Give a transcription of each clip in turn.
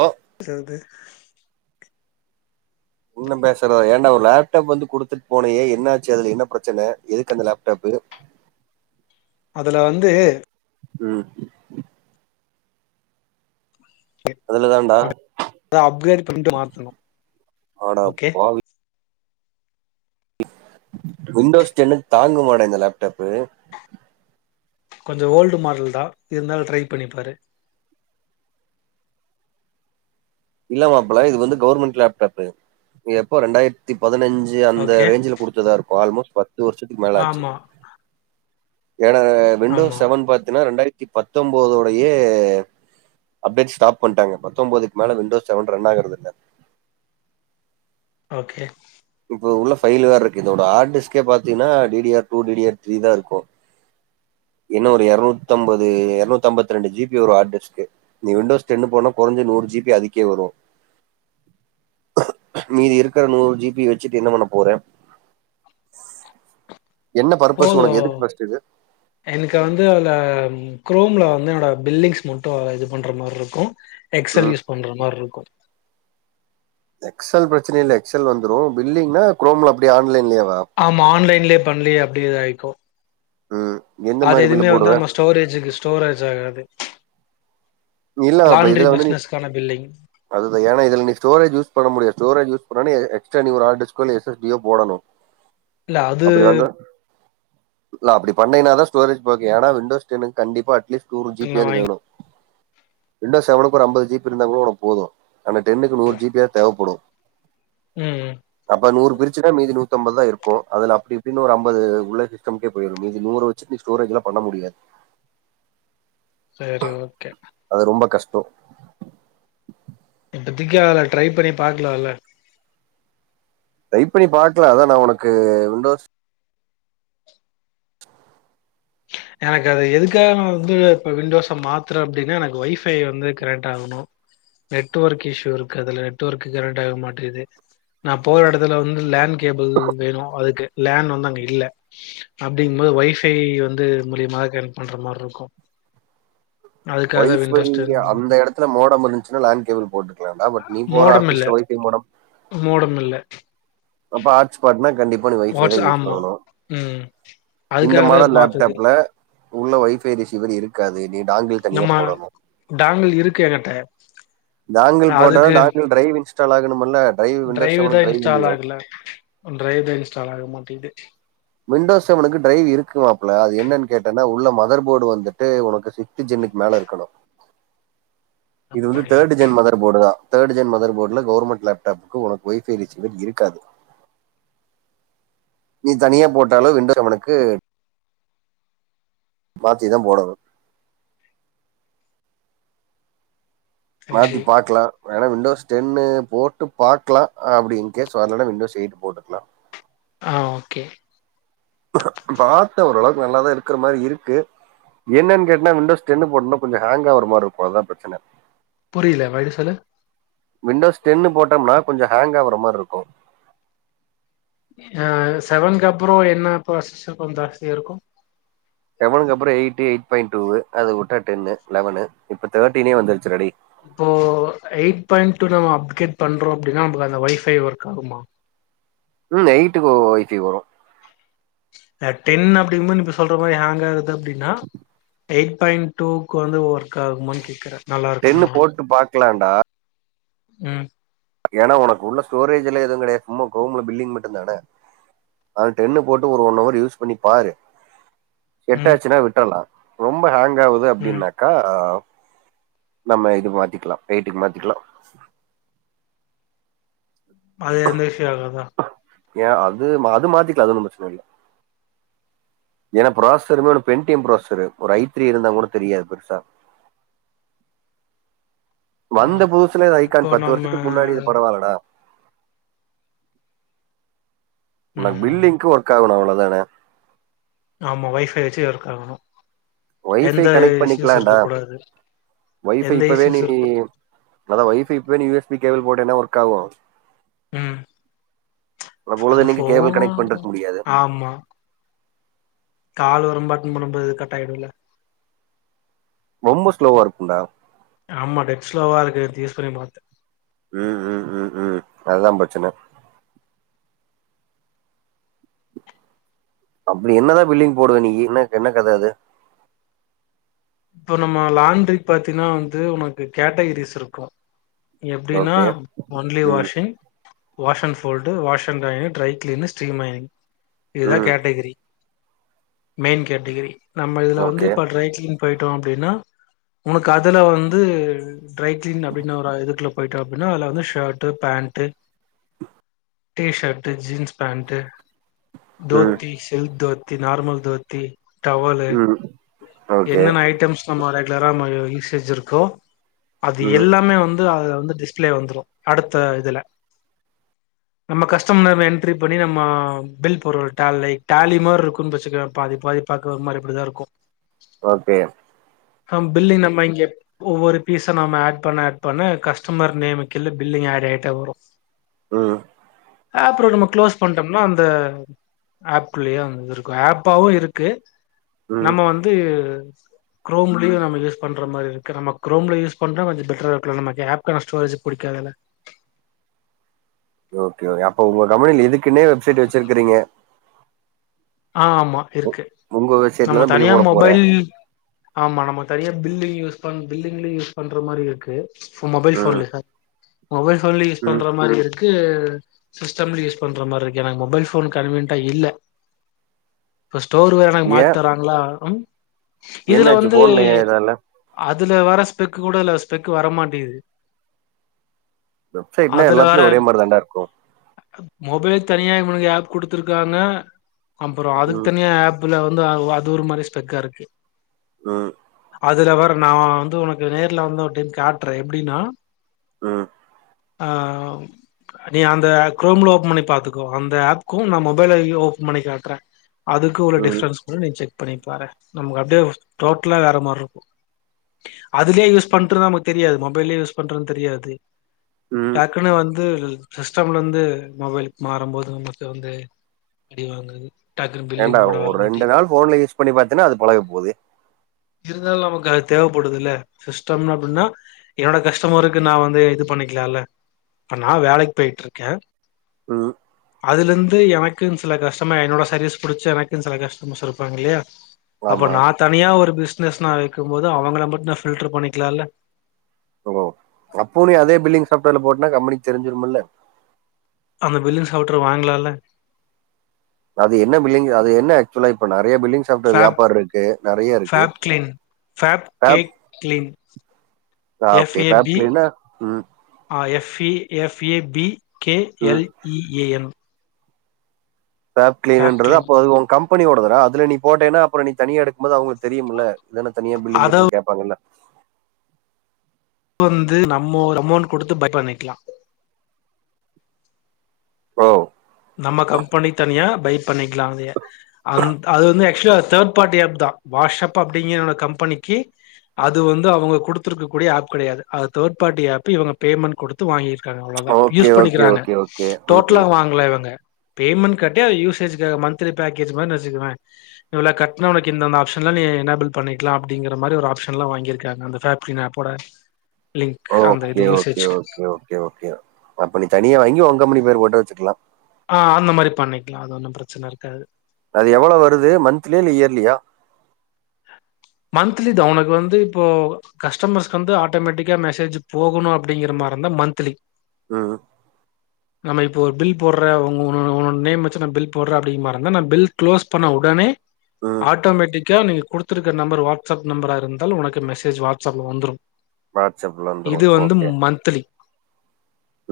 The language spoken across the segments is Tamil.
ஓ செல்தே இன்னு பேசுற ஏன்டா ஒரு லேப்டாப் வந்து குடுத்துட்டு போனியே என்ன ஆச்சு அதுல என்ன பிரச்சன எதுக்கு அந்த லேப்டாப்பு அதுல வந்து ம் அதுலதான்டா அப்டேட் பண்ட்டு மாத்தணு ஆடா ஓகே பாவி விண்டோஸ் டென்னு தாங்குமாடா இந்த லேப்டாப்பு கொஞ்சோ ஓல்டு மாடல் தா இருந்தாலு ட்ரை பண்ணிப்பாரு இல்ல மாப்ள இது வந்து கவர்மெண்ட் லேப்டாப்பு இது எப்போ ரெண்டாயிரத்தி பதினஞ்சு சு அந்த ஓகே ரேஞ்சுல கொடுத்ததா இருக்கு ஆல்மோஸ்ட் பத்து வருஷத்துக்கு மேல ஆச்சு ஆமா வேற விண்டோஸ் ஆமா செவன் பாத்தீன்னா ரெண்டாயி யிரத்து பத்தொன்பதோடையே அப்டேட் ஸ்டாப் பண்டாங்க பத்தொன்பதுக்கு மேல வந் து வின்டோஸ் செவன் ரன் ஆகுறது இல்ல ஓகே இப்ப உள்ள ஃபைல் வேற இருக்கு இதோட ஹார்ட் டிஸ்கே பாத்தீங்ன்னா D D R two D D R three தா இருக்கு இன்னு ஒரு இரநூத்தம்பது இரநூத்தம்பத்தரெண்டு ஜிபி வரு ஹார்ட் டிஸ்க்கு நீ விண்டோஸ் டென்னு போனா கொறைஞ்சது ஒரு ஜிபி அதுக்கே வரு மீதி இருக்ற நூறு ஜிபி வச்சிட்டு என்ன பண்ண போற என்ன பர்பஸ் போது உனக்கு எதுக்கு ஃபஸ்ட்டு இது எனக்கு வந்து அந்த குரோம்ல வந்து என்னோட பில்லிங்ஸ் மட்டும் இது பண்ற மார்ருக்கோ எக்ஸ்சல் ம் யூஸ் பண்ற மார்ருக்கோ எக்ஸ்சல் பிரச்சன இல்ல எக்ஸ்சல் வந்துரூ பில்லிங்னா குரோம்ல அப்டியே ஆன்லைன்லேவா ஆமா ஆன்லைன்லேயே பண்ணி அப்டியே இத ஆய்க்கூ ம் எந்த அது மாதிரி பில்லு எதுவுமே வந்து போடுவேன் நம்ம ஸ்டோரேஜுக்கு ஸ்டோரேஜ் ஆகாது லாண்ட்ரி பிசினஸ்கான பில்லிங் அதுதா ஏன்னா இதுல நீ ஸ்டோரேஜ் யூஸ் பண்ண முடியாது ஸ்டோரேஜ் யூஸ் பண்ணோன்னோ எக்ஸ்ட்ரா நீ ஒரு ஹார்ட் டிஸ்கோ எஸ் எஸ் டீயோ போடணோ இல்ல அது அப்டி வந்து இல்ல அப்டி பண்ணிங்னாதா ஸ்டோரேஜ் உங்களுக் எடோ விண்டோஸ் டென்னுக்கு கண்டிப்பா அட்லீஸ்ட் டூ நா ஜிபியாவது வாங்கி வேணூ விண்டோ செவனுக்கு ஒரு அம்பது ஜி பி இருந்தா கூட ஒனக்கு போதூ ஆனா டென்னுக்கு நூறு ஜி பி யாவது தேவப்படூ ம் அப்ப நூறு பிரிச் சின்னா மீதி நூத்தம்பத் தா இருக்கூ அதுல அப்டி இப்டினு ஒரு அம்பது உள்ள சிஸ்டம்கே போயிரூ சட்னூ ஸ்டோரோஜ்லா பண்ண முடியது சரி ஓகே அது ரொம்ப கஷ்டோ இப்பதக்கி அதில ட்ரை பண்ணி பாக்கல ‌அதல டிரைப் பண்ணி பாக்கலா அதா நா ஒனக்கு விண்டோஸ் எனக்கு அத எதுக்காக வந்து நா வந்து இப்ப விண்டோஸ மாத்துறே அப்டின்னா எனக்கு வைஃபை வந்து கனெக்ட் ஆகணோ நெட்ஒர்க் இஷ்யூ இருக்கு அதுல நெட்ஒர்க்கு கனெக்ட் ஆக மாட்டோது நா போற எடத்துல வந்து லேண்ட் கேபிள் வேணும் அதுக்கு லேண் வந்து அங்க இல்ல அப்டிங்கும்போது வைஃபை வந் து மூலியமா ஹெல்ப் பண்ற மாரி இருக்கோ ஒய்ஃபை அந்த எடத்துல மோடம் இருந்துச்சுனா லேண்ட் கேபிள் போட்டுக்கலா பட் நீ போற மோடம் இல்ல ஆபீஸ்ல ஒய்ஃபை மோடம் மோடம் இல்ல அப்ப ஹாட் ஸ்பாட்னா கண்டிப்பா நீ ஒய்ஃபை தா வாட்ஸ் யூஸ் ஆமா. பண்ணனோ ம். இந்த அதுக்காக மாடல் தான் மாத்துது. லேப்டாப்ல உள்ள ஒய்ஃபை ரிசீவர் இருக்காது நீ டாங்கில் தனியா நம்ம போடணோ டாங்கல் இருக்கு எங்கிட்ட டாங்கல் போட்டாலூ டாங்கல் டிரைவ் இன்ஸ்டால் ஆகணும்மில்ல டிரைவ் தா இன்ஸ்டால் ஆகல டிரைவ் தா இன்ஸ்டால் ஆக மாட்டேன்து விண்டோஸ் செவனுக்கு ட்ரைவ் இருக்குமாப்புல அது என்னன்னு கேட்டேன்னா உள்ள மதர்போர்டு வந்துட்டு உனக்கு சீஜின்னுக்கு மேல இருக்கணோ இது வந்து அப்படியா? தேர்டு ஜென் மதர் போர்டு தா தேர்ட் ஜென் மதர் போர்ட்ல கவர்மெண்ட் லேப்டாப்புக்கு ஒனக்கு ஒய்ஃபை ரிசீவர் இருக்காது நீ தனியா போட்டாலூ விண்டோ நம்மளுக்கு மாத்தி தா போடணூ மாத்தி சரி பாக்கலா வேன்னா விண்டோஸ் டென் போட்டு பாக்கலா அப்டி இ்ன்கேஸ் வரலன்னா விண்டோஸ் எயிட் போட்டுக்கலா ஆ ஓகே பாத்தே ஓரளவுக்கு நல்லாதா இருக்கிற மாதிரி இருக்கு என்னென்னு கேட்ன்னா விண்டோஸ் டென் போட்னா கொஞ்சொ ஹேங்காவுற மாரி இருக்கு அதா பிரச்சன புரியல மறுபடி சொல்லு விண்டோஸ் டென் போட்டோம்னா கொஞ்சொ ஹேங் ஆகுற மாரி இருக்கோ அ செவன்கப்ரோ என்ன ப்ராசஸ் கொஞ்சொ ஜாஸ்தியா இருக்கோ செவனுக்கு அப்புறோ எயிட் எயிட் பாயிண்ட் டூவு அது விட்ட டென்னு லெவனூ இப்ப தேர்ட்டினே வந்துருச்சுருடா டேய் இப்போ எயிட் பாயிண்ட் டூ நம்ம அப்கேட் பண்றோ அப்டின்னா நமக்கு அந்த வைஃபை ஒர்க் ஆகுமா ம் எய்ட்டுக்கு வைஃபை வரும் நா டென் அப்டிங்கும் போது இப்ப சொல்ற மாறி ஹேங் ஆகுது அப்டின்னா எயிட் பாயிண்ட் டூக்கு வந்து ஒர்க் ஆகுமானு கேக்கற நல்லா டென்னு இருக்குமா போட்டு பார்க்கலாம்டா ம் ஏன்னா உனக்கு உள்ள ஸ்டோரேஜ் எல்லா எதுவு கிடையாது சும்மா ஹொம்ல பில்லிங் மட்டு தான அந்த டென்னு போட்டு ஒரு ஒன் ஹவர் யூஸ் பண்ணி பாரு ம் செட்டாச்சுன்னா விட்டல்லா ரொம்ப ஹேங் ஆவுது ம் அப்டின்னா க்கா ஆ நம்ம இது மாத்திக்கலா எயிட்டுக்கு மாத்திக்கலா அது எந்த ஸ்யூ ஆகாதா ஏன் அது அது மாத்திக்கலா அது ஒன்னும் பிரச்சன இல்ல ஏன்னா ப்ராசரு ஒரு பென்டியம் ப்ராசரு ஒரு ஐத்ரி இருந்தா கூட தெரியாது பெருசா வந்த ம் புதுசுல இப்போ ஐக்கான் பத்து நம்ம வருஷத்துக்கு முன்னாடி இது பரவால்லடா உனக்கு ம் பில்லிங்கு ஒர்க் ஆகனு அவ்ளோ தான ஆமா வைஃபை வச்சு ஒர்க் ஆகணு ஒய்ஃபை எந்த கனெக்ட் இஷ்யூஸ் இருக்க பண்ணிக்கலான்டா கூடாது ஒய்ஃபை எந்த இப்பவே நீ இஷ்யூஸ் இருக்க மொத ஒய்ஃபை இப்பவே யு எஸ் பி கேபிள் போட்டையின்னா ஒர்க் ஆவும் ம் அப்றோ அது பொழுதனைக்கு கேபிள் கனெக்ட் ஃபோன் பண்றுக்க முடியாது ஆமா கால் வரும் நம்ப அட்டன் பண்ணும் போது கட் ஆயிடும் இல்ல ரொம்ப ஸ்லோவா இருக்கும்டா ஆமா டெட் ஸ்லோவா இருக்கு [unintelligible] மாத்து ம் ம் ம் ம் அதுதா பிரச்சன அப்டி என்னதா பில்டிங் போடுவ நீயி என்ன கத அது இப்ப நம்ம லாண்டரி பாத்தீன்னா வந்து உனக்கு கேட்டகிரிஸ் இருக்கும் எப்டின்னா ஓகே ஒன்லி ம் washing wash and fold wash and ironing dry clean steam மைனிங் இதுதா ம் கேட்டகிரி மெயின் கேட்டகிரி நம்ம இதுல வந்து ஓகே இப்ப ட்ரை கிளினிங் போயிட்டோ அப்டின்னா உனக்கு அதுல வந்து ட்ரை கிளீன் அப்டின்னு ஒரு இதுக்குல போயிட்ட அப்டின்னா அதுல வந்து shirt pant T shirt jeans pant ம் dhoti silk dhoti normal dhoti towel ம் ஓகே என்னென்ன ஐட்டம்ஸ் நம்ம ரெகுலரா ம யூஸ் ஏஜ் இருக்கோ அது ம் எல்லாமே வந்து அது வந்து டிஸ்பிளே வந்துரும் அடுத்த இதுல நம்ம கஸ்டமர் என்ட்ரி பண்ணி நம்ம பில் போட்ற டேலை டேலி மாறி இருக்குன்னு வச்சுக்கோவே பாதி பாதி பாக்க ஒரு மாறி இப்படிதா இருக்கு ஓக்கே அ பில்லிங் நம்ம இங்க ஒவ்வொரு பீஸ்சும் நாம்ம ஹேட் பண்ண ஹேட் பண்ண கஸ்டமர் நேமுக்கு கீழ பில்லிங் ஹேட் ஆயிட்டே வரும் உம் ஹேப்ல நம்ம க்ளோஸ் பண்டம்னா அந்த ஹேப்க்குள்ளயே வந்து இருக்கும் ஹேப்பாவு இருக்கு ம் நம்ம வந்து குரோம்லயு நம்ப யூஸ் மாறி இருக்கு நம்ம குரோம்ல யூஸ் பண்ற கொஞ்சோ பெட்ரா இருக்குல்ல நமக்கு ஹேப் [unintelligible] ஸ்டோரேஜ்க்கு புடிக்காதில்ல ஓகே ஓகே அப்ப உங்க கம்பெனில இதுக்குன்னே வெப்சைட் வச்சிருக்குறீங்க ஆமா இருக்கு உங்க வெப்சைட்ல நம்ம தான் பில் தனியா போட போறேன் மொபைல் ஆமா நம்ம தனியா பில்லிங் யூஸ் பண் பில்லி்ங்ல யூஸ் பண்ற மாரி இருக்கு உன் மொபைல் ம் ஃபோன்ல கா மொபைல் ஃபோன்லே யூஸ் ம் பண்ற மாரி இருக் கு சிஸ்டம்லு யூஸ் பண்ற மாரி இருக்கு எனக்கு மொபைல் ஃபோன் கன்வீன்ட்டா இல்ல இப்ப ஸ்டோர் வேற எனக் ஏன் மாத்தராங்ளா ம் இதுல என்னாச்சு வந்து போன்ல ஏன் இதால அதுல வர ஸ்பெக்கு கூட இல்ல ஸ்பெக் வரமாட்டேங்குது வெப்சைட்னா அதுல வர எல்லாத்துலயு ஒரே மாரி தாண்டா இருக்கு மொபைல் தனியா இவுங்குளுக்கு ஆப் குடுத்துருக்காங்க அப்புறோ அதுக்கு ம் தனியா ஆப்புல வந்து அதுலா அது ஒரு மாரி ஸ்பெக்கா இருக்கு ம் அதுல வர நான் வந்து உனக்கு நேர்ல வந்து ஒரு டைம் காட்றே எப்டினா ம் ஆ நீ அந்த குரோம்ல ஓபன் பண்ணி பாத்துக்கோ அந்த ஆப்க்கு நான் மொபைலையு ஓபன் பண்ணிக்கா ட்ற அதுக்கு உள்ள ம் டிஃப்ரன்ஸ் கூட நீ செக் பண்ணிப்பார நமக்கு அப்டியே டோட்டலா வேற மார்ருக்கு அதுலியே யூஸ் பண்றது நமக்கு தெரியாது மொபைலே யூஸ் பண்றது தெரியாது ம் டக்குனு வந்து சிஸ்டம்லர்ந்து மொபைல்க்கு மாறும்போது நமக்கு வந்து அடிவாங்குது ஏன்டா ஒரு ரெண்டு நாள் ஃபோன்ல யூஸ் பண்ணி பாத்தேனா அது பழகப்போது இருந்தாலு நமக்கு அது தேவப்படுதுல சிஸ்டம் அப்டினா என்னோட கஸ்டமருக்கு நான் வந்து இது பண்ணிக்குலால இப்ப நான் வேலைக் பேய்ட்ருக்க ம் அதுலந்து எனக்குன் சில கஷ்டமர் என்னோட சர்வீஸ் புடிச்சு எனக்குன் சில கஷ்டமர்ஸ் இருப்பாங்க இல்லையா அப்போ ஆமா நான் தனியா ஒரு பிஸ்னஸ் நான் வைக்கும் போது அவுங்கள மட்டும் நான் பில்ட்ரு பண்ணிக்குலால பண்லா அப்போ நீ அதே பில்லிங் சாஃப்ட்வேர்ல போட்டா கம்பெனிக் தெரிஞ்சிருமுல்ல அந்த பில்லிங் சாஃப்ட்ரு வாங்குலால அது என்ன பில்லிங் அது என்ன அக்சுலா இப்ப நெறைய பில்லிங்ஸ் சாஃப்ட்வேர்க்கு ஃபேப் ஏப்பார்ருக்கு நெறையா இருக்கு Fab clean Fab K app clean ah F okay A B சாஃப்ட்க்ளீனா ம் ஆ F E F A B K ம் L E A M Fab சாஃப்ட்கிளீனுன்றது கிளீன் அப்போ அது ஓன் கம்பெனியோடதுடா அதுல நீ போட்டேன்ன அப்புறோ நீ தனியா எடுக்குமோது அவுங்ளுக் தெரியும்ல இது என்ன தனியா பில்லிங் அத இருக்குன் கேப்பாங்கல்ல வந்து நம்ம ஓரு அமௌண்ட் குடுத்து பை பண்ணிக்குலா ஓ நம்ம கம்பெனி தனியா பை பண்ணிக்லா அங்கயே அதுன்தா அது வந்து ஆக்சுலா அது தேட் பார்ட்டி ஆப்தா வாஷ் அப் அப்டிங் என்னோட கம்பனிக்கு அது வந்து அவுங்க குடுத்துருக்க கூடிய ஆப் கெடையாது அது தேட் பார்ட்டி ஆப்பு இவுங்க பேமெண் குடு த்து வாங்யிருக்காங்க அவ்ளோதா ஓகே யூஸ் ஓகே பண்ணிக்கிறாங்க ஓகே ஓகே ம் ம் டோட்லா வாங்ள இவங் க பேமெண்ட் கட்டி அது யூசேஜுகாக மந்திலி பேக்கேஜ் மாரி நென்ச்சுகுவே இவுளோ கட்ணா உனக்கு இந்தந்த ஆப்ஷன்லா நீ எனபில் பண்ணிக்லா அப்டிங்கிற மாரி ஒரு ஆப்ஷன்ல வாங்கிருக்காங்க‌ அந்த ஃபேப்ரின் ஆப்போட லிங்க் அந்த ஓகே இது ஓகே யூசேஜ்க்கு ஓகே ஓகே ஓகே அப்ப நீ தனியா வாங்கி ஓன் கம்பெனி‌ பேர் போட்டு வச்சுக்குலா ஆ அந்த மாரி பண்ணிக்லா அது ஒன்னு பிரச்சன இருக்காது அது எவ்ள வருது மந்த்லியா இல்ல இயர்லியா மந்த்லிதா உனக்கு வந்து இப்போ கஸ்டமர்ஸ்க் வந்து ஆட்டோமேட்டிக்கா மெசேஜ் போகணு அப்டிங்ற மார இருந்தா மந்த்லி ம் நம்ம இப்போ ஒரு பில் போட்ற உங்க உ உனோட நேம் வெச்சு நா பில் போடற அப்டிங்க மாரி இருந்தா நா பில் க்ளோஸ் பண்ண உடனே ம். ஆட்டோமேட்டிக்கா நீங்க குடுத்துருக்க நம்பர் வாட்ஸ்அப் நம்பரா இருந்தால் உனக்கு மெசேஜ் வாட்ஸ்அப்ல வந்துரும் வாட்ஸ்அப்ல இது வந்துரும். வந்து ஓகே. மந்த்லி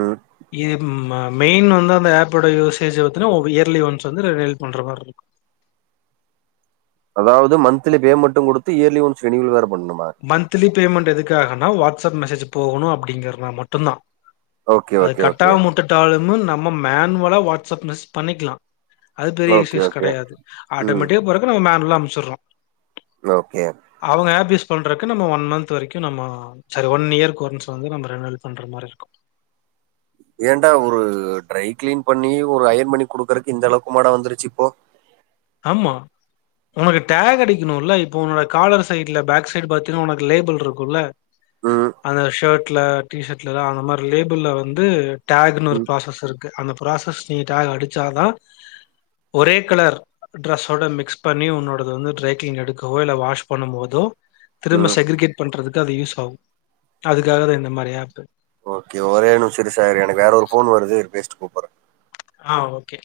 ம். இது மெயின் வந்து அந்த ஆப்போட யூசேஜ் பாத்னா இயர்லி ஒன்ஸ் வந்து ரெனுவல் பண்ற மார்ருக்கு அதாவது மந்த்லி பேமெண்ட்டு குடுத்து இயர்லி ஒன்ஸ் ரினிவல் வேற பண்ணுமா மந்த்தலி பேமெண்ட் எதுக்காகனா வாட்ஸ்அப் மெசேஜ் போகணு அப்டிங்கறனா மட்டுந்தா ஓகே, அது ஓகே, ஓகே. கட்டாம உட்டுட்டாலுமு நம்ம மேனுவலா வாட்ஸ்அப் மெசேஜ் பண்ணிக்கலா அது பெரிய ஓகே, இசூஸ் ஓகே. கெடையாது ம். ஆட்டோமேட்டிக்கா போறக்கு நம்ம மேன்வலா அனுப்ச்சுர்றோ ஓகே அவங்க ஆப் யூஸ் பண்றக்கு நம்ம ஒன் மந்த் வரைக்கு நம்ம செரி ஒன் இயர்க் ஒன்ஸ் வந்து நம்ம ரெனுவல் பண்ற மாரி இருக்கு ஏன்டா ஒரு ட்ரை கிளீன் பண்ணி ஒரு அயன் பண்ணி குடுக்குறக்கு இந்த அளவுக்கு மாடா வந்துருச்சு இப்போ ஆம்மா உனக்கு டேக் அடிக்கணுல்ல இப்ப உன்னோட காலர் சைட்ல பேக் சைடு பாத்தினா உனக்கு லேபுள் இருக்குல்ல ம், அந்த ஷர்ட்ல டிஷர்ட்லலா அந்த மாரி லேபிள்ள வந்து டேகுன்னு ஒரு ம், ப்ராசஸ் இருக்கு அந்த ப்ராசஸ் நீ டேக் அடிச்சாதா ஒரே கலர் ட்ரெஸ்ஸோட மிக்ஸ் பண்ணி உன்னோடது வந்து ட்ரேக்கிங் எடுக்கவோ இல்ல வாஷ் பண்ணும் போதோ திரும்ப ம். செக்ரிகேட் பண்றதுக்கு அது யூஸ் ஆகு அதுக்காகதா இந்த மாரி ஏப்பு ஓகே ஒரே நிமிச இரு சேகரு எனக்கு வேற ஒரு ஃபோன் வருது இரு பேசிட்டு கூப்பர்ற ஆ ஓகே